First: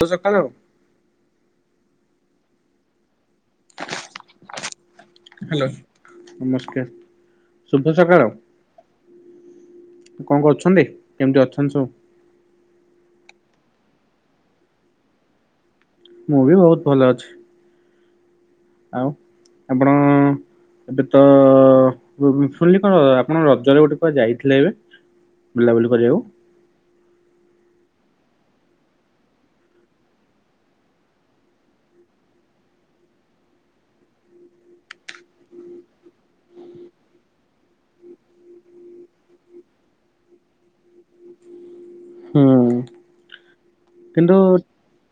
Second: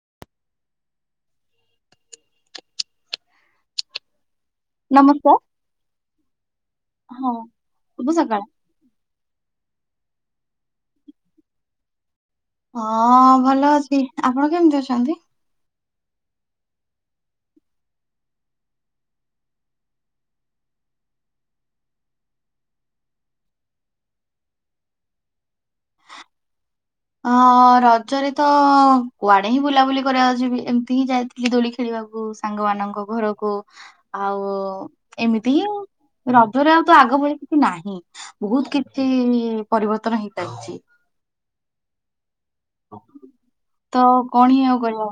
ତୁ ସକାଳୁ ନମସ୍କାର ହ୍ୟାଲୋ ନମସ୍କାର ହଁ ଶୁଭ ସକାଳ। କଣ କରୁଛନ୍ତି କେମିତି ଅଛନ୍ତି ସବୁ? ହଁ ଭଲ ଅଛି ଆପଣ କେମିତି ଅଛନ୍ତି? ମୁଁ ବି ବହୁତ ଭଲ ଅଛି। ଆଉ ଆପଣ ଏବେ ତ ଶୁଣିଲି କଣ ଆପଣ ରଜରେ ଗୋଟେ କୁଆଡେ ଯାଇଥିଲେ ଏବେ? ବୁଲାବୁଲି କରିବାକୁ ଅଁ ରଜରେ ତ କୁଆଡେ ହିଁ ବୁଲାବୁଲି କରିବାକୁ ଯିବି ଏମିତି ହିଁ ଯାଇଥିଲି ଦୋଳି ଖେଳିବା ସାଙ୍ଗ ମାନଙ୍କ ଘରକୁ ଆଉ ଏମିତି ହିଁ ରଜରେ ଆଉ ତ ଆଗ ଭଳି କିଛି ନାହିଁ ବହୁତ କିଛି ପରିବର୍ତନ ହେଇସାରିଛି। ହୁଁଁ। ତ କିନ୍ତୁ କଣ ହିଁ ଆଉ କରିହବ।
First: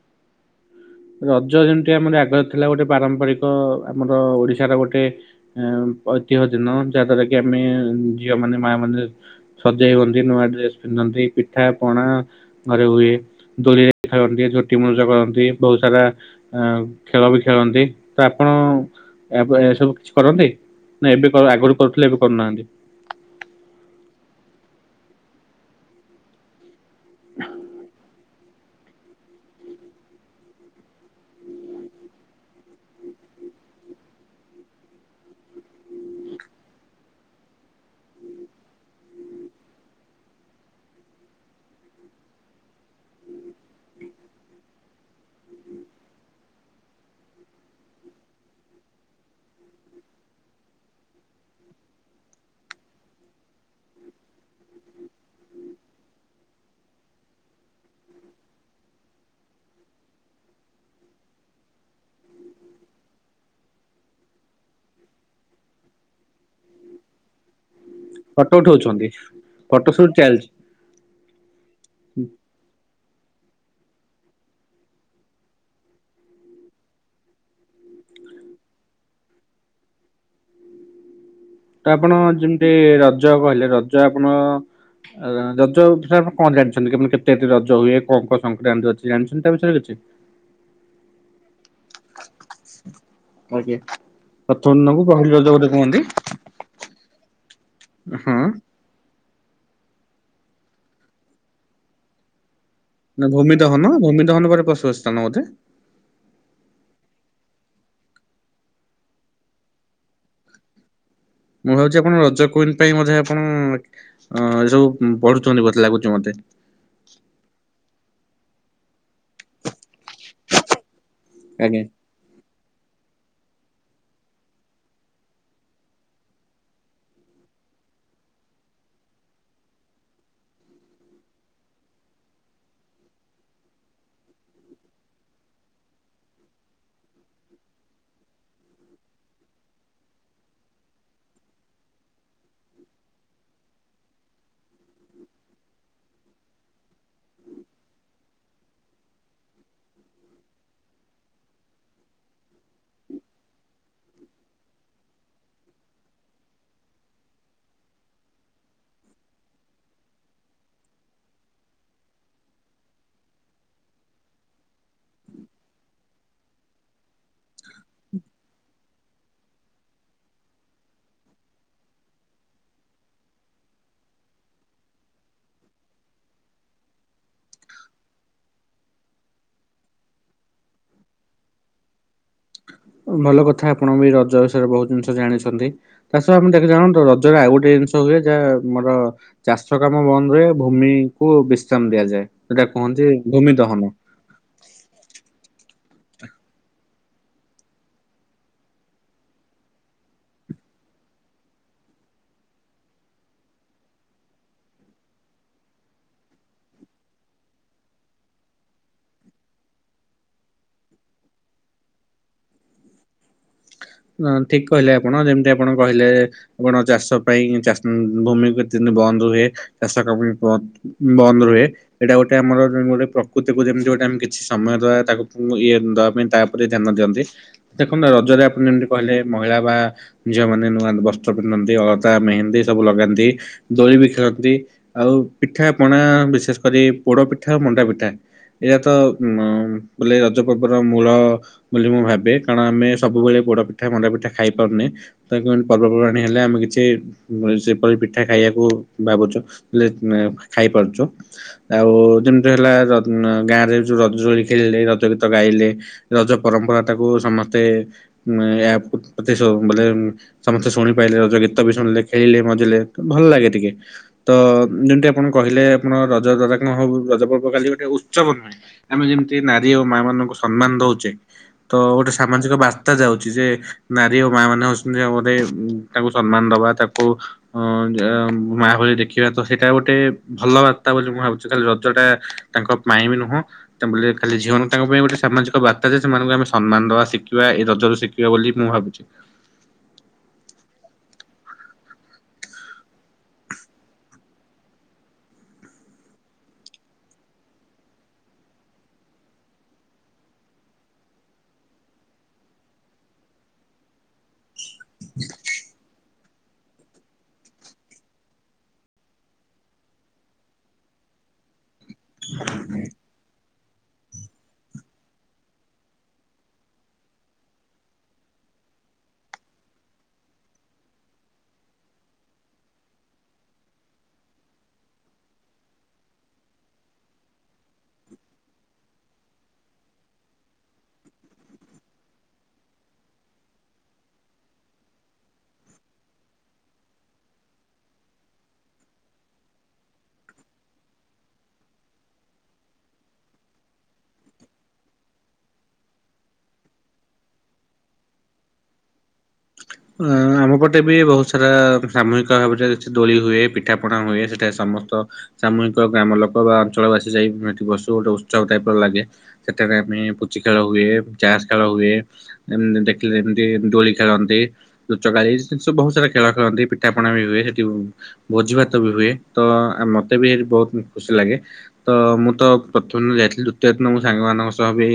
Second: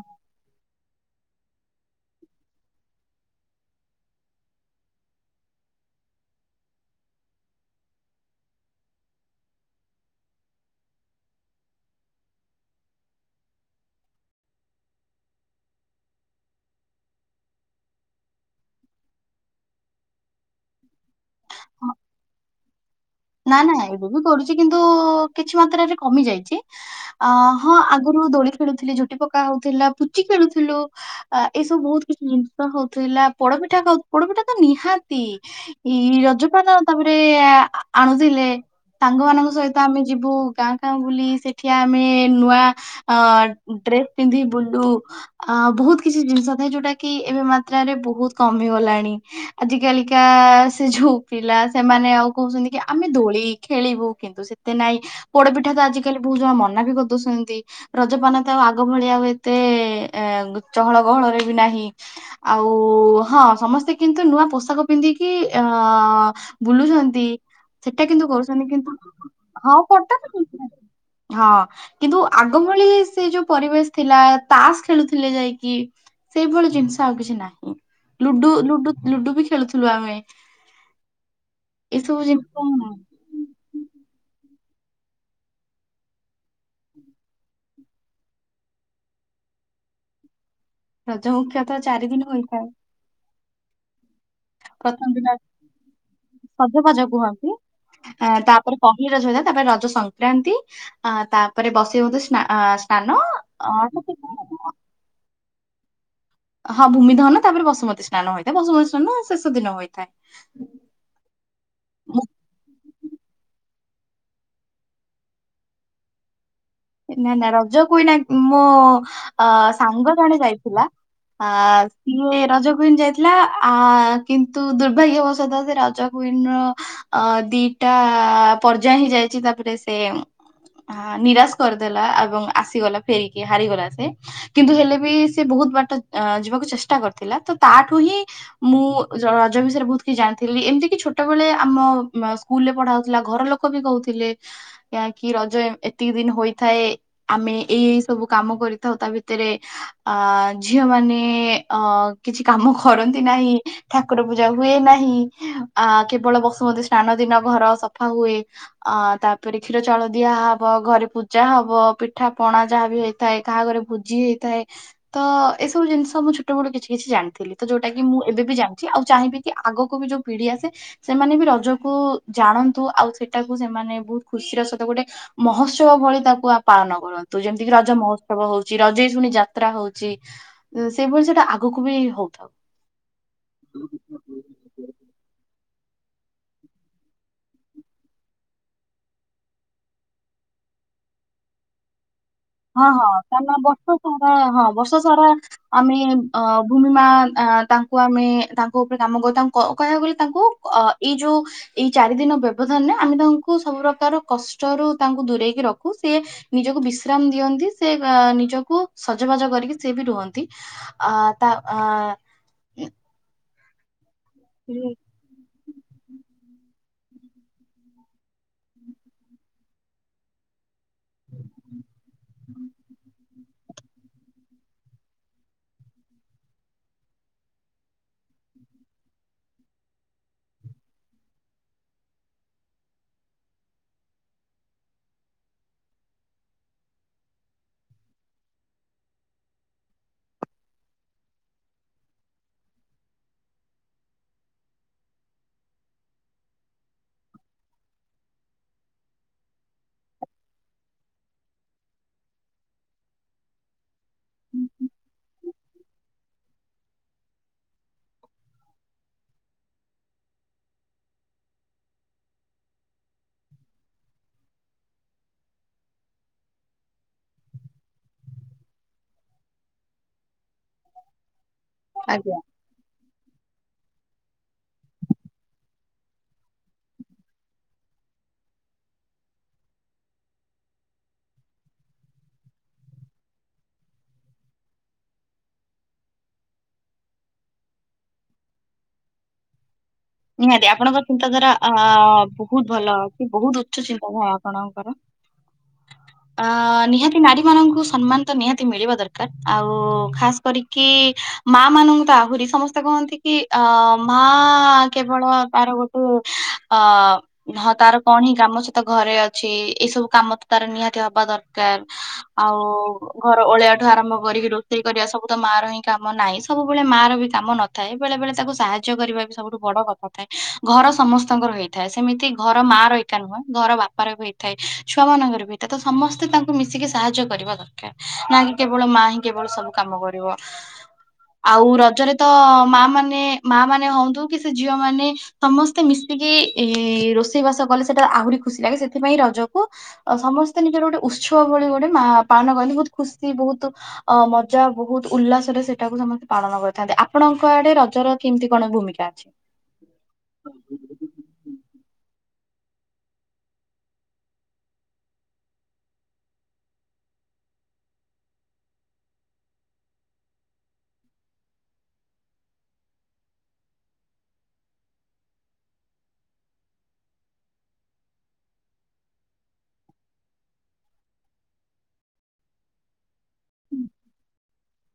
ରଜ ଯେମତି ଆମର ଆଗରେ ଥିଲା ଗୋଟେ ପାରମ୍ପରିକ ଆମର ଓଡିଶାର ଗୋଟେ ଅ ଐତିହ ଦିନ ଯାହା ଦ୍ଵାରା କି ଆମେ ଝିଅ ମାନେ ମା ମାନେ ସଜେଇ ହନ୍ତି ନୂଆ ଡ୍ରେସ ପନ୍ଧ ପନ୍ତି ପିଠା ପଣା ଘରେ ହୁଏ। ଦୋଳିରେ ଖାଳନ୍ତି ଝୋଟି ମୁରୁଜ କରନ୍ତି। ବହୁତ ସାରା ଖେଳ ବି ଖେଳନ୍ତି ତ ଆପଣ ଏ ଏସବୁ କିଛି କରନ୍ତି ନା ଏବେ ଆଗରୁ କରୁଥିଲେ ଏବେ କରୁନାହାନ୍ତି? ନା ନା ଏବେ ବି କରୁଛି କିନ୍ତୁ କିଛି ମାତ୍ରାରେ କମି ଯାଇଛି। ଅ ହଁ ଆଗରୁ ଦୋଳି ଖେଳୁଥିଲି ଝୋଟି ପକା ହଉଥିଲା ପୁଚି ଖେଳୁଥିଲୁ ଏସବୁ ବହୁତ କିଛି ଜିନିଷ ହଉଥିଲା ପୋଡପିଠା ଖାଉ ପୋଡପିଠା ତ ନିହାତି ଏଇ ରଜପାନ ତାପରେ ଆ ଆଣୁଥିଲେ ସାଙ୍ଗମାନାନଙ୍କ ସହିତ ଆମେ ଯିବୁ ଗାଁ ଗାଁ ବୁଲି ସେଠିଆ ଆମେ ନୂଆ ଅ ଡ୍ରେସ ପିନ୍ଧି ବୁଲୁ ବହୁତ କିଛି ଜିନିଷ ଥାଏ ଯୋଉଟା କି ଏବେ ମାତ୍ରାରେ ବହୁତ କମ ହେଇଗଲା ଲାନି ଆଜି କାଲିକା ସେ ଯୋଉ ପିଲା ସେମାନେ ଆଉ କହୁଛନ୍ତି। ଆମେ ଦୋଳି ଖେଳିବୁ କିନ୍ତୁ ସେତେ ନାଇଁ ପୋଡପିଠା ତ ଆଜିକାଲି ବହୁତ ଜଣ ମନା ବି କରିଦଉଛନ୍ତି। ରଜପାନ ତ ଆଉ ଆଗ ଭଳି ଆଉ ଏତେ ଚହଳ ଗହଳରେ ବି ନାହିଁ ଆଉ ଓ ହଁ ସମସ୍ତେ କିନ୍ତୁ ନୂଆ ପୋଷାକ ପିନ୍ଧିକି ଅଅ ବୁଲୁଛନ୍ତି। ସେଟା କିନ୍ତୁ ଫଟୋ କରୁଛନ୍ତି କିନ୍ତୁ ଉଠଉଛନ୍ତି ଫଟୋ ସୁଟ ହଁଟ ଚାଲିଛି ହଁ କିନ୍ତୁ ଆଗ ଭଳି ସେ ଯୋଉ ପରିବେଶ ଥିଲା ତାସ ଖେଳୁଥିଲେ ଯାଇକି ସେଇଭଳି ଜିନିଷ ଆଉ କିଛି ନାହିଁ। ଲୁଡୁ ଲୁଡୁ ଲୁଡୁ ବି ଖେଳୁଥିଲୁ ଆମେ। ତ ଏସବୁ ଆପଣ ଜିନିଷ ଯେମିତି ରଜ କହିଲେ ରଜ ଆପଣ ରଜ ଷରେ ଆପଣ କଣ ଜାଣିଛନ୍ତି? କେତେ ରଜ ହୁଏ? କଣ କଣ ସଂକ୍ରାନ୍ତି ଅଛି ଜାଣିଛନ୍ତି ତା ବିଷୟରେ କିଛି? ରଜ ମୁଖ୍ୟତ ଚାରି ଦିନ ହୋଇଥାଏ। ପ୍ରଥମ ଦିନକୁ ପହିଲି ରଜ ବୋଧେ କୁହନ୍ତି। ହ ହଁ। ତାପରେ ପହିଲି ରଜର ତାପରେ ରଜ ସଂକ୍ରାନ୍ତି ଅ ତାପରେ ବସେଇଉତି ସ୍ ସ୍ନାନ ନା ଭୂମି ଦହନ ଭୂମି ଦହନ ପରେ ଅ ପଶୁ ସ୍ଥାନ ବୋଧେ ହଁ ଭୂମିଦହନ ତାପରେ ବସୁମତୀ ସ୍ନାନ ହୋଇଥାଏ ବସୁମତୀ ସ୍ନାନ ଶେଷ ଦିନ ହୋଇଥାଏ, ମୁଁ ଭାବୁଛି ଆପଣ ରଜ କୁଇନ ପାଇଁ ମଧ୍ୟ ଆପଣ ଅ ଏ ସବୁ ପଢୁଛନ୍ତି ବହୁତ ଲାଗୁଛି ମତେ। ନା ନା ରଜ କୁଇନ ମୋ ଅ ସାଙ୍ଗ ଜଣେ ଯାଇଥିଲା। ଆ ଆଜ୍ଞା। ସିଏ ରଜ କୁଇନ ଯାଇଥିଲା ଆ କିନ୍ତୁ ଦୁର୍ଭାଗ୍ୟବଶତଃ ସେ ରଜ କୁଇନ ର ଅ ଦି ଟା ପର୍ଯ୍ୟାୟ ହେଇ ଯାଇଛି ତାପରେ ସେ ନିରାଶ କରିଦେଲା ଏବଂ ଆସିଗଲା ଫେରିକି ହାରିଗଲା ସେ କିନ୍ତୁ ହେଲେ ବି ସେ ବହୁତ ବାଟ ଯିବାକୁ ଚେଷ୍ଟା କରିଥିଲା ତ ତାଠୁ ହିଁ ମୁଁ ରଜ ବିଷୟରେ ବହୁତ କିଛି ଜାଣିଥିଲି ଏମିତି କି ଛୋଟବେେଳେ ଆମ ସ୍କୁଲରେ ପଢା ହଉଥିଲା ଘର ଲୋକ ବି କହୁଥିଲେ କାକି ରଜ ଏତିକି ଦିନ ହୋଇ ଥାଏ ଆମେ ଏଇ ଏଇ ସବୁ କାମ କରିଥାଉ ତା ଭିତରେ ଆ ଝିଅ ମାନେ ଅ କିଛି କାମ କରନ୍ତି ନାହିଁ ଠାକୁର ପୂଜା ହୁଏ ନାହିଁ ଆ କେବଳ ବସୁ ଶୁ ମତି ସ୍ନାନ ଦିନ ଘର ସଫା ହୁଏ ଅ ତାପରେ କ୍ଷୀର ଚାଉଳ ଦିଆ ହବ ଘରେ ପୂ ଯା ହବ ପିଠା ପଣା ଯାହା ବି ହେଇଥାଏ କାହା ଘରେ ଭୋଜି ହେଇଥାଏ ତ ଏସବୁ ଜିନିଷ ମୁଁ ଛୋଟ ବେଳୁ କିଛି କିଛି ଜାଣିଥିଲି ତ ଯୋଉଟା କି ମୁଁ ଏବେ ବି ଜାଣି ଆଉ ଚାହିଁବି କି ଆଗକୁ ବି ଯୋଉପିଢି ଆସେ ସେମାନେ ବି ରଜ କୁ ଜାଣନ୍ତୁ ଆଉ ସେଟାକୁ ସେମାନେ ବହୁତ ଖୁସିର ସହିତ ଗୋଟେ ମହୋତ୍ସବ ଭଳି ତାକୁ ପାଳନ କରନ୍ତୁ ଯେମିତି ରଜ ମହୋତ୍ସବ ହଉଛି ରଜେଇ ଶୁଣି ଯାତ୍ରା ହଉଛି ସେଇଭଳି ସେଟା ଆଗକୁ ବି ହଉଥାଉ। ଭଲ କଥା ଆପଣ ବି ରଜ ବିଷୟରେ ବହୁତ ଜିନିଷ ଜାଣିଛନ୍ତି। ତା ସହ ଆମ ଦେଖ ଜାଣ ରଜରେ ଆଉ ଗୋଟେ ଜିନିଷ ହୁଏ ଯାହା ଆମର ଚାଷ କାମ ବନ୍ଦ ରୁହେ ଭୂମି କୁ ବିଶ୍ରାମ ଦିଆଯାଏ। ସେଟା ହଁ କୁହନ୍ତି ହଁ ଭୂମି ତା ଦହନ। ବର୍ଷ ସାରା ହଁ ବର୍ଷ ସାରା ଆମେ ଅ ଭୂମି ମା ତାଙ୍କୁ ଆମେ ତାଙ୍କ ଉପରେ କାମ କରୁ ତାଙ୍କୁ କହିବାକୁ ଗଲେ ତାଙ୍କୁ ଅ ଏଇ ଯୋଉ ଏଇ ଚାରିଦିନ ବ୍ୟବଧାନରେ ଆମେ ତାଙ୍କୁ ସବୁ ପ୍ରକାର କଷ୍ଟରୁ ତାଙ୍କୁ ଦୂରେଇକି ର ଖୁ ସିଏ ନିଜକୁ ବିସ ଶ୍ରାମ ଦିଅନ୍ତି ସେ ନିଜକୁ ସଜବାଜ କରିକି ସେି ବି ରୁହନ୍ତି ଆ ତା ଆ ନା ଠିକ କହିଲେ ଆପଣ ଯେମିତି ଆପଣ କହିଲେ ଆପଣ ଚାଷ ପାଇଁ ଚାଷ ଭୂମି କେତେ ଦିନ ବନ୍ଦ ହୁଏ ଚାଷ କାମ ବି ବନ୍ଦ ବନ୍ଦ ରୁହେ ଏଇଟା ଗୋଟେ ଆମର ଗୋଟେ ତାକୁ ଯେମିତି ଗୋଟେ ଆମ କିଛି ସମୟ ଦବା ତାକୁ ଇଏ ଦବା ପାଇଁ ତାପରେ ଧ୍ୟାନ ଦିଅନ୍ତି ଦେଖନ୍ତୁ ରଜ ଆପଣ [inaudible] କହିଲେ ମହିଳା ବା ଝିଅମାନେ ନୂଆ ବସ୍ତ୍ର ପିନ୍ଧନ୍ତି ଅଳତା ମେହେନ୍ଦୀ ସବୁ ଲଗାନ୍ତି ଦ ବି ଖେଳନ୍ତି ଆଉ ପିଠା ପଣା ବିଶେଷ କରି ପୋଡ ପିଠା ମଣ୍ଡା ପିଠା ଏଇରାତ ଉ ବୋଲେ ରଜ ପର୍ବର ମୂଳ ବୋଲି ମୁଁ ଭାବେ କାରଣ ଆମେ ସବୁବେଳେ ପୋଡପି ପିଠା ମଣ୍ଡା ପିଠା ଖାଇ ପାରୁନି ପର୍ବପର୍ବାଣି ହେଲେ ଆମେ କିଛି ସେପରି ପିଠା ଖାଇବାକୁ ଭାବୁଛ ହେ ଖାଇପାରୁଛୁ ଆଉ ଯେମିତି ହେଲା ଗାଁରେ ଯୋଉ ରଜ ଦୋଳି ଖେଳିଲେ ରଜ ଗୀତ ଗାଇଲେ ରଜ ପରମ୍ପରା ତାକୁ ସମସ୍ତେ ମେଁ ବ ମାନେ ସମସ୍ତେ ଶୁଣିପାରିଲେ ରଜ ଗୀତ ବି ଶୁଣିଲେ ଖେଳିଲେ ମଜିଲେ ଭଲ ଲାଗେ ଟି େ ତ ଯେମତି ଆପଣ କହିଲେ ଆପଣ ରଜ ରଜା କଣ ହ ରଜ ପର୍ବ କାଲି ଗୋଟେ ଉତ୍ସବ ନୁହେଁ ଆମେ ଯେମିତି ନାରୀ ଓ ମା ମାନଙ୍କୁ ସମ୍ମାନ ଦଉଛଚେ ତ ଗୋଟେ ଆଜ୍ଞା ସାମାଜିକ ବାର୍ତ୍ତା ଯାଉଛି ଯେ ନାରୀ ଓ ମା ମାନେ ହଉଛନ୍ତି ଗୋଟେ ତାଙ୍କୁ ସମ୍ମାନ ଦବା ତାକୁ ଅ ଯା ଅଂ ମା ଭଳି ଦେଖିବା ତ ସେଇଟା ଗୋଟେ ଭଲ ବାର୍ତ୍ତା ବୋଲି ମୁଁ ଭାବୁଛି ଖାଲି ରଜଟା ତାଙ୍କ ପାଇଁ ବି ନୁହଁ ତା ଖାଲି ଝିଅଙ୍କ ତାଙ୍କ ପାଇଁ ଗୋଟେ ସାମାଜିକ ବାର୍ତ୍ତା ଯେ ସେମାନଙ୍କୁ ଆମେ ସମ୍ମାନ ଦବା ଶିଖିବା ଏ ରଜରୁ ଶିଖିବା ବୋଲି ମୁଁ ଭାବୁଚି ନିହାତି ଆପଣଙ୍କର ଚିନ୍ତାଧାରା ଅ ବହୁତ ଭଲ ଅଛି ବହୁତ ଉଚ୍ଚ ଚିନ୍ତାଧାରା ଆପଣଙ୍କର। ଅ ନିହାତି ନାରୀ ମାନଙ୍କୁ ସମ୍ମାନ ତ ନିହାତି ମିଳିବା ଦରକାର ଆଉ ଖାସ କରିକି ମା ମାନଙ୍କୁ ତ ଆହୁରି ସମସ୍ତେ କହନ୍ତି କି ଅ ମା କେବଳ ତାର ଗୋ ହୁଁ ଆ ହଁ ତାର କଣ ହିଁ କାମ ସେ ତ ଘରେ ଅଛି ଏଇ ସବୁ କାମ ତ ତାର ନିହାତି ହବା ଦରକାର। ଆଉ ଘ ଅଳିଆ ଠୁ ଆରମ୍ଭ କରିକି ରୋଷେଇ କରିବା ସବୁ ତ ମା ର ହିଁ କାମ ନାହିଁ ସବୁବେଳେ ମା ର ବି କାମ ନଥାଏ ବେଳେ ବେଳେ ତାକୁ ସାହାଯ୍ୟ କରିବା ବି ସବୁଠୁ ବଡ କଥା ଥାଏ ଘର ସମସ୍ତଙ୍କର ହେଇଥାଏ ସେମିତି ଘର ମା ରହି ଏକା ନୁହେଁ ଘର ବାପା ର ବି ହେଇଥାଏ। ଛୁଆ ମାନଙ୍କର ଭିତରେ ତ ସମସ୍ତେ ତାଙ୍କୁ ମିଶିକି ସାହାଯ୍ୟ କରିବା ଦରକାର ନା କି କେବଳ ମା ହିଁ କେବଳ ସବୁ କାମ କରିବ ଆଉ ରଜରେ ତ ମା ମାନେ ମା ମାନେ ହଅନ୍ତୁ କି ସେ ଝିଅ ମାନେ ସମସ୍ତେ ମିଶିକି ଏ ରୋଷେଇବାସ କଲେ ସେଟା ଆହୁରି ଖୁସି ଲାଗେ ସେଥିପାଇଁ ରହିକି ଜୋଗୁଁ ଅ ସମସ୍ତେ ନିଜର ଗୋଟେ ଉତ୍ସବ ଭଳି ଗୋଟେ ମା ପାଳନ କନ୍ତି ବହୁତ୍ ଖୁସି ବହୁତ୍ ଅ ମଜା ବହୁତ ଉଲ୍ଲାସରେ ସେଇଟାକୁ ସମସ୍ତେ ପାଳନ କରିଥାନ୍ତି। ଆପଣଙ୍କ ଆଡ଼େ ରଜର କେମିତି କଣ ଭୂମିକା। [inaudible] ଅ ଆମ ପଟେ ବି ବହୁତ ସାରା ସାମୁହିକ ଭାବରେ ଦୋଳି ହୁଏ ପିଠା ପଣା ହୁଏ ସେଠାରେ ସମ୍ ସମସ୍ତ ସାମୁହିକ ଗ୍ରାମ ଲୋକ ବା ଅଞ୍ଚଳ ବାସୀ ଯାଇ ଏଠି ବସୁ ଗୋଟେ ଉତ୍ସବ ଟାଇପ୍ର ଲାଗେ। ସେଠାରେ ଆମେ ପୁଚି ଖେଳ ହୁଏ ଚାସ୍ ଖେଳ ହୁଏ। ଉଁ ଦେଖିଲେ ଯେମତି ଦୋଳି ଖେଳନ୍ତି। ଲୁଚକାଳି ସ ସବୁ ବହୁତ ସାରା ଖେଳ ଖେଳନ୍ତି। ପିଠାପଣା ବି ହୁଏ ସେଠି ଭୋଜି ଭାତ ବି ହୁଏ। ତ ମତେ ବି ବହୁତ ଖୁସି ଲାଗେ ତ ମୁଁ ତ ପ୍ରଥମେ ଯାଇଥି ଦ୍ଵିତୀୟ ଦିନ ମୁଁ ସାଙ୍ଗମାନଙ୍କ ସହ ବି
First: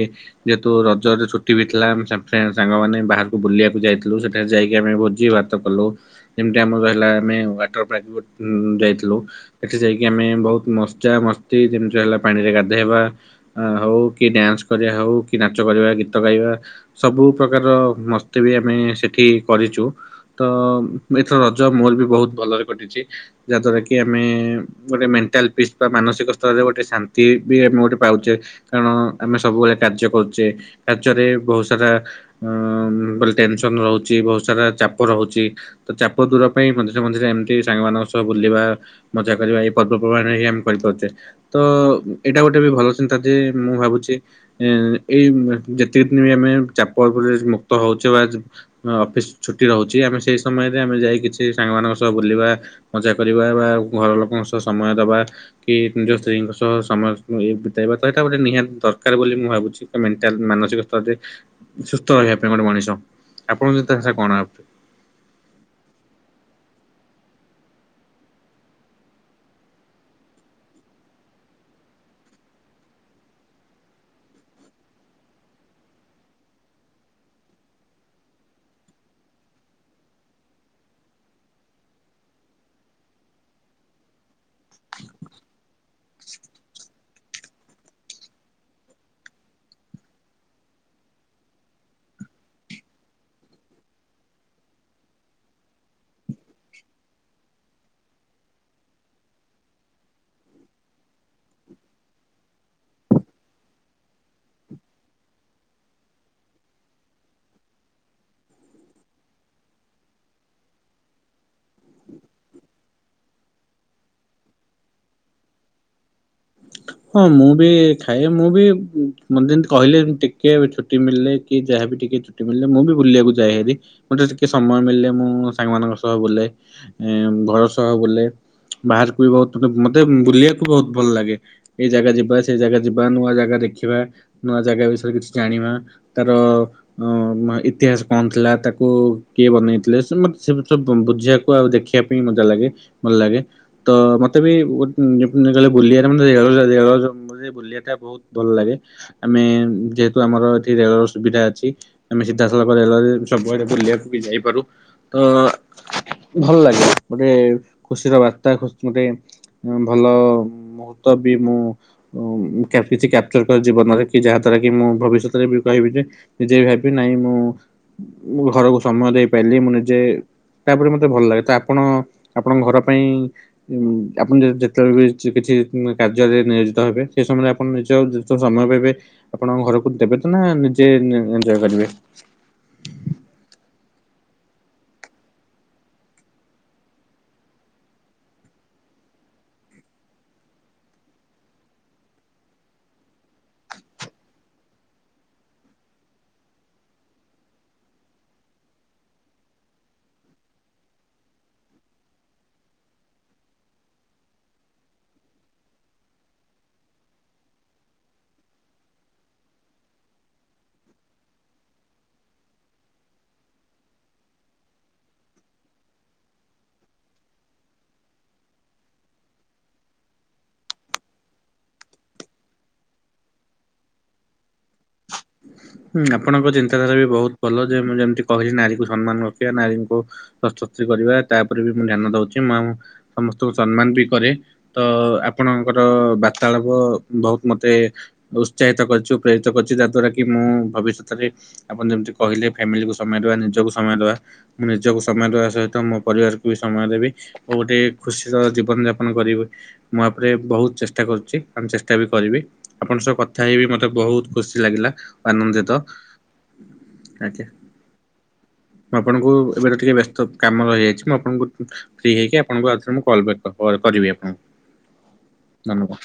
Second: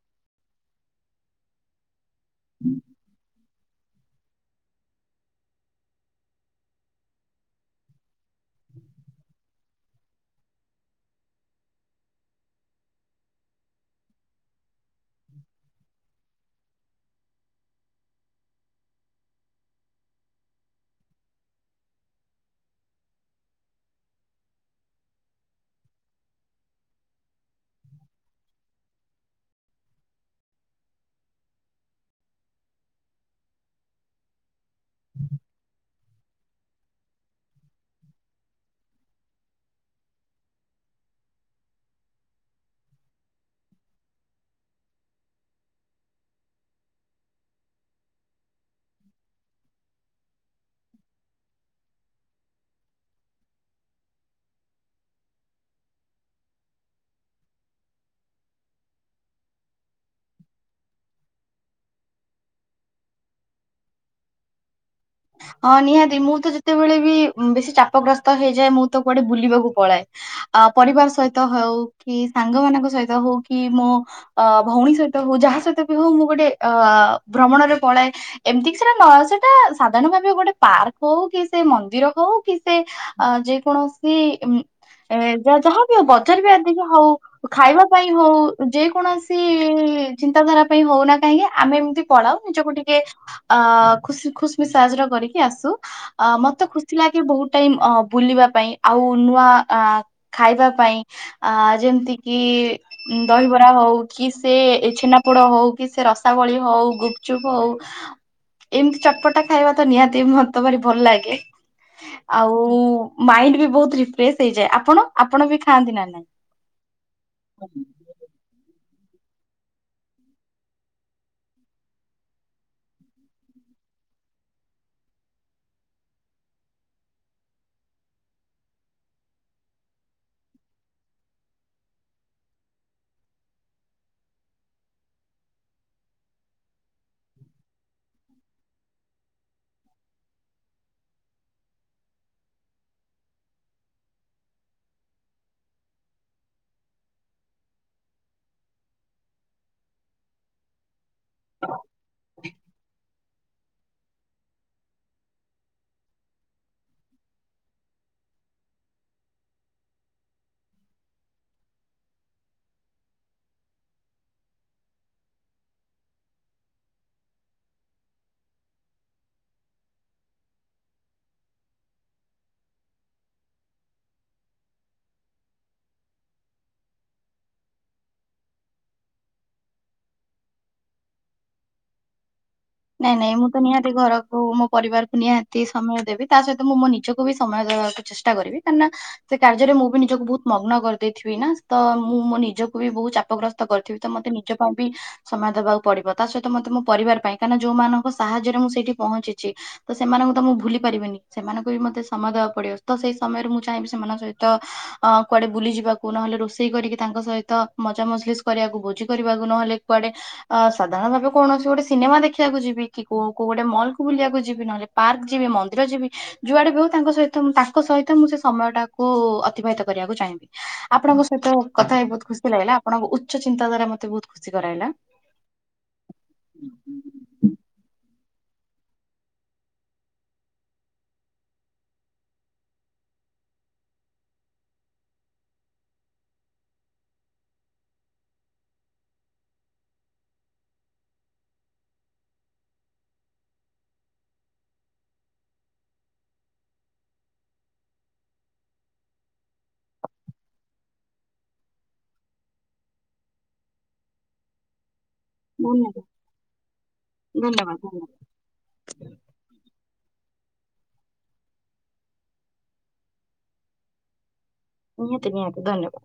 ଯେହେତୁ ରଜରେ ଛୁଟି ବି ଥିଲା। ସାଙ୍ଗମାନେ ବାହାର୍ ବୁଲିବାକୁ ଯାଇଥିଲୁ ସେ ସେ ଯାଇକି ଆମେ ଭୋଜି ଭାତ କଲୁ ଯେମିତି ଆମର ରହିଲା ଆମେ ୱାଟର ପାର୍କକୁ ଯାଇଥିଲୁ। ସେଠି ଯାଇକି ଆମେ ବହୁତ ମସ୍ତା ମସ୍ତି ଯେମିତି ହେଲା ପାଣିରେ ଗାଧେଇବା ଆଉ କି ଡ୍ୟାନ୍ସ କରିବା ହେଉ କି ନାଚ କରିବା ଗୀତ ଗାଇବା ସବୁ ପ୍ରକାର ମସ୍ତି ବି ଆମେ ସେ ଏଠି କରିଛୁ ତ ଏଥର ରଜ ମୋର ବି ବହୁତ ଭଲରେ କଟିଛି ଯାହାଦ୍ଵାରା କି ଆମେ ଆମେ ଗୋଟେ ମେଣ୍ଟାଲ ପିସ୍ ବା ମାନସିକ ସ୍ତରରେ ଗୋଟେ ଶାନ୍ତି ବି ଆମେ ଗୋଟେ ପାଉଚେ କାରଣ ଆମେ ସବୁବେଳେ କାର୍ଯ୍ୟ କରୁଛେ କାର୍ଯ୍ୟରେ ବହୁତ ସାରା ବ ଟେନସନ ରହୁ ବହୁତ ସାରା ଚାପ ରହୁଛି। ତ ଚାପ ଦୂର ପାଇଁ ମଝିରେ ମଝିରେ ଏମିତି ସାଙ୍ଗମାନଙ୍କ ସହ ବୁଲିବା ମଜା କରିବା ଏଇ ପର୍ବପର୍ବାଣରେ ହିଁ ଆମେ କରିପାରୁଛେ। ତ ଏଇଟା ଗୋଟେ ବି ଭଲ ଚିନ୍ତା ଯେ ମୁଁ ଭାବୁ ଚି ଏଇ ଯେତିକି ଦିନ ବି ଆମେ ଚାପ ଉପ ଉପରେ ମୁକ୍ତ ହଉଛେ ବା ଅଫିଶ୍ ଛୁଟି ରହୁଛି ଆମେ ସେଇ ସମୟରେ ଆମେ ଯାଇ କିଛି ସାଙ୍ଗମାନଙ୍କ ସହ ବୁଲିବା ମଜା କରିବା ବା ଘର ଲୋକଙ୍କ ସହ ସମୟ ଦବା କି ନିଜ ସ୍ତ୍ରୀଙ୍କ ସହ ସମୟ ବିତେଇବା ତ ଏଟା ଗୋଟେ ନିହାତି ଦରକାର ବୋଲି ମୁଁ ଭାବୁଛି ମେଣ୍ଟାଲ ମାନସିକ ସ୍ତରରେ ସୁସ୍ଥ ରହିବା ପାଇଁ ଗୋଟେ ମଣିଷ। ଆପଣ ତାଙ୍କ କଣ ଆ ହଁ ନିହାତି ମୁଁ ତ ଯେତେବେଳେ ବି ବେଶୀ ଚାପଗ୍ରସ୍ତ ହେଇଯାଏ ମୁଁ ତ କୁଆଡେ ବୁଲିବାକୁ ପଳାଏ। ଆ ପରିବାର ସହିତ ହୋଉ କି ସାଙ୍ଗ ମାନଙ୍କ ସହିତ ହୋଉ କି ମୋ ଅ ଭଉଣୀ ସହିତ ହୋଉ ଯାହା ସହିତ ବି ହୋଉ ମୁଁ ଗୋଟେ ଅ ଭ୍ରମଣରେ ପଳାଏ ଏମିତି କି ସେଟା ନ ସେଟା ସାଧାରଣ ଭାବେ ଗୋଟେ ପାର୍କ ହଉ କି ସେ ମନ୍ଦିର ହଉ କି ସେ ଯେ କୌଣସି ଏ ଯା ଯାହାବି ହଉ ବଜାର ବି ଆଧିକ ହୋଉ ଖାଇବା ପାଇଁ ହୋଉ ଯେ କୌଣସି ଚିନ୍ତାଧାରା ପାଇଁ ହଉନା କାହିଁକି ଆମେ ଏମିତି ପଳାଉ ନିଜକୁ ଟିକେ ଅ ଖୁସି ଖୁଶ୍ ସାହାଯ୍ୟ କରିକି ଆସୁ ଆ ମତେ ଖୁସି ଲାଗେ ବହୁତ ଆ ଟାଇମ୍ ବୁଲିବା ପାଇଁ ଆଉ ନୂଆ ଆ ଖାଇବା ପାଇଁ ଆ ଯେମ୍ ତି କି ଦହିବରା ହଉ କି ସେ ଛେନାପୋଡ ହଉ କି ସେ ରସାବଳି ହଉ ଗୁପଚୁପ ହଉ ଏମିତି ଚଟ୍ପଟା ଖାଇବା ତ ନିହାତି ମତେ ଭାରି ଭଲ ଲାଗେ। ଆଉ ମାଇଣ୍ଡ ବି ବହୁତ ରିଫ୍ରେଶ ହେଇଯାଏ। ଆପଣ ଆପଣ ବି ଖାଆନ୍ତି ନା ନାଇଁ? ହଁ ମୁଁ ବି ଖାଏ ମୁଁ ବି ମତେ ଯେମିତି କହିଲେ ଟିକେ ଛୁଟି ମିଳିଲେ କି ଯାହାବି ଟିକେ ଛୁଟି ମିଳିଲେ ମୁଁ ବି ବୁଲିବାକୁ ଯାଏ ହାରି ମୋତେ ଟିକେ ସମୟ ମିଳିଲେ ମୁଁ ସାଙ୍ଗମାନାନଙ୍କ ସହ ବୁଲେ ଉଁ ଘର ସହ ବୁଲେ। ବାହାରକୁ ବି ବହୁତ୍ ମତ୍ ମତେ ବୁଲିଆକୁ ବହୁତ ଭଲ ଲାଗେ। ଏଇ ଜାଗା ଯିବା, ସେଇ ଜାଗା ଯିବା, ନୂଆ ଜାଗା ଦେଖିବା, ନୂଆ ଜାଗା ବିଷୟରେ କିଛି ଜାଣିବା। ତାର ଅଁ ଇତିହାସ କଣ ଥିଲା? ତାକୁ କିଏ ବନେଇଥିଲେ? ସେ ମତେ ସେ ସବୁ ବୁଝିବାକୁ ଆଉ ଦେଖିବା ପାଇଁ ମଜା ଲାଗେ। ଭଲ ଲାଗେ। ତ ମତେ ବି [unintelligible] ବୁଲିବାର ମତେ ରେଳ ଯା ରେଳ ଜମ୍ ରେ ବୁଲିବା ଟା ବହୁତ ଭଲ ଲାଗେ। ଆମେ ଯେହେତୁ, ଆମର ଏଠି ରେଳର ସୁ ସୁବିଧା ଅଛି। ଆମେ ସିଧାସଳଖ ରେଳରେ ସବୁଆଡ଼େ ବୁଲିବାକୁ ବି ଯାଇପାରୁ ତ ଭଲ ଲାଗେ। ଗୋଟେ ଖୁସିର ବାର୍ତା ଖସ ମୋଁଟେ ଭଲ-ଅ ମୁହୂର୍ତ୍ତବ। ବି ମୁଁ କ୍ୟାପିଚି କ୍ୟାପଚର କରେ ଜୀବନରେ, କି ଯାହା ଦ୍ଵାରା କି ମୁଁ ଭବିଷ୍ୟତରେ ବି କହିବି ଯେ ନିଜେ ବି ଭାବି ନାଇଁ। ମୁଁ ଘରକୁ ସମୟ ଦେଇପାରିଲି ମୁଁ ନିଜେ ତାପରେ ମତେ ଭଲ ଲାଗେ। ତ ଆପଣ ଆପଣଙ୍କ ଘର ପାଇଁ ଆପଣ ଯେ -ଯେତେବେଳେ ବି କିଛି କିଛି କାର୍ଯ୍ୟରେ ନିୟୋଜିତ ହେବେ। ସେ ସମୟରେ ଆପଣ ନିଜ ଯେତେ ସମୟ ପାଇବେ, ଆପଣ ଘରକୁ ଦେବେ ତ ନା ନିଜେ ଦିନେ ଏନ୍ ଜଏ କରିବେ। ନାଇଁ, ନାଇଁ ମୁଁ ତ ନିହାତି ଘରକୁ ମୋ ପରିବାରକୁ ନିହାତି ସମୟ ଦେବି। ତା ସହିତ ମୁଁ ମୋ ନିଜକୁ ବି ସମୟ ଦବାକୁ ଚେଷ୍ଟା କରିବି। କାଇଁନା ସେ କାର୍ଯ୍ୟରେ ମୁଁ ବି ନିଜକୁ ବହୁତ ମଗ୍ନ କରିଦେଇଥିବି ନା, ସେତ ମୁଁ ମୋ ନିଜ କୁ ବି ବହୁତ ଚାପଗ୍ରସ୍ତ କରିଥିବି। ତ ମୋତେ ନିଜ ପାଇଁ ବି ସମୟ ଦେବାକୁ ପଡିବ। ତା ସହିତ ମତେ ମୋ ପରିବାର ପାଇଁ। କାଇଁନା ଯୋଉ ମାନଙ୍କ ସାହାଯ୍ୟରେ, ମୁଁ ସେଇଠି ପହଁଞ୍ଚିଚି। ତ ସେମାନଙ୍କୁ ତ ମୁଁ ଭୁଲି ପାରିବିନି। ସେମାନଙ୍କୁ ବି ମତେ ସମୟ ଦ ଦବାକୁ ପଡିବ। ତ ସେଇ ସମୟରେ ମୁଁ ଚାହିଁବି ସେମାନଙ୍କ ସହିତ ଅଁ କୁଆଡେ ବୁଲିଯିବାକୁ ନହେଲେ ରୋଷେଇ କରିକି ତାଙ୍କ ସହ ତ ମଜା ମଜ୍ ଲିସ କରିବାକୁ ଭୋଜି କରିବାକୁ ନହେଲେ କୁଆଡେ ଅ ସାଧାରଣ ଭାବେ କୌଣସି ଗୋଟେ ସିନେମା ଦେ ଖିବାକୁ ଯିବି। କି କୋଉ କୋଉ ଗୋଟେ ମଲ୍ କୁ ବୁିଲିବାକୁ ଯିବି ନହେଲେ ପାର୍କ ଯିବି, ମନ୍ଦିର ଯିବି, ଯୁଆଡେ ବି ହଉ, ତାଙ୍କ ସହିତ ତ ମୁଁ ତାଙ୍କ ସହିତ ମୁଁ ସେ ସମୟ ଟାକୁ ଅତିବାହିତ କରିବାକୁ ଚାହିଁବି। ଆପଣଙ୍କ ସହିତ କଥା ହେଇ ବହୁତ ଖୁ ଖୁସି ଲାଗିଲା। ଆପଣଙ୍କ ଉଚ୍ଚ ଚିନ୍ତା ଧାରା ମତେ ବହୁତ ଖୁସି କରାଇଲା। ହୁଁ, ଆପଣଙ୍କ ଚିନ୍ତାଧାରା ବି ବହୁତ ଭଲ ଯେ ମୁଁ ଜା ଯେମତି କହିଲି ନାରୀକୁ ସମ୍ମାନ ରଖିବା, ନାରୀଙ୍କୁ ଶସକ୍ତି କରିବା, ତାପରେ ବି ମୁଁ ଧ୍ୟାନ ଦଉଚି ମୁଁ ଆଉ ସମସ୍ତଙ୍କୁ ସମ୍ମାନ ବି କରେ। ତ ଆପଣଙ୍କର ବାର୍ତ୍ତାଳାପ ବହୁତ ମତେ ଉତ୍ସାହିତ କରିଚୁ, ପ୍ରେରିତ କରୁଚି, ଯାହାଦ୍ଵାରା କି ମୁଁ ଭବିଷ୍ୟତରେ ଆପଣ ଯେମିତି କହିଲେ, ଫ୍ୟାମିଲି କୁ ସମୟ ଦେବା, ନିଜକୁ ସମୟ ଦବା, ମୁଁ ନିଜକୁ ସମୟ ଦବା ସହିତ, ମୋ ପରିବାରକୁ ବି ସମୟ ଦେବି ଓ ଗୋଟେ ଖୁସିର ଜୀବନ ଯାପନ କରିବି। ମୁଁ ଆପରେ ରେ ବହୁତ ଚେଷ୍ଟା କରୁଚି! ଆଉ ମୁଁ ଚେଷ୍ଟା ବି କରିବି! ଆପଣଙ୍କ ସହ କଥା ହେଇବି ମତେ ବହୁତ ଖୁସି ଲାଗିଲା। ଆନନ୍ଦିତ। ଧନ୍ୟବାଦ ଆଜ୍ଞା। ଧନ୍ୟବାଦ ଧନ୍ୟବାଦ। ମୁଁ ଆପଣଙ୍କୁ ଏବେତ ଟିକେ ବେସ୍ତ କାମ ରହିଯାଇଚି। ମୁଁ ଆପଣଙ୍କୁ-କୁ ଫ୍ରି ହେଇକି ଆପଣଙ୍କୁ ଆଉଥରେ ମୁଁ କଲ ବ୍ୟାକ୍ କ-କରିବି ଆପଣଙ୍କୁ। ନିହାତି ନିହାତି ଧନ୍ୟବାଦ।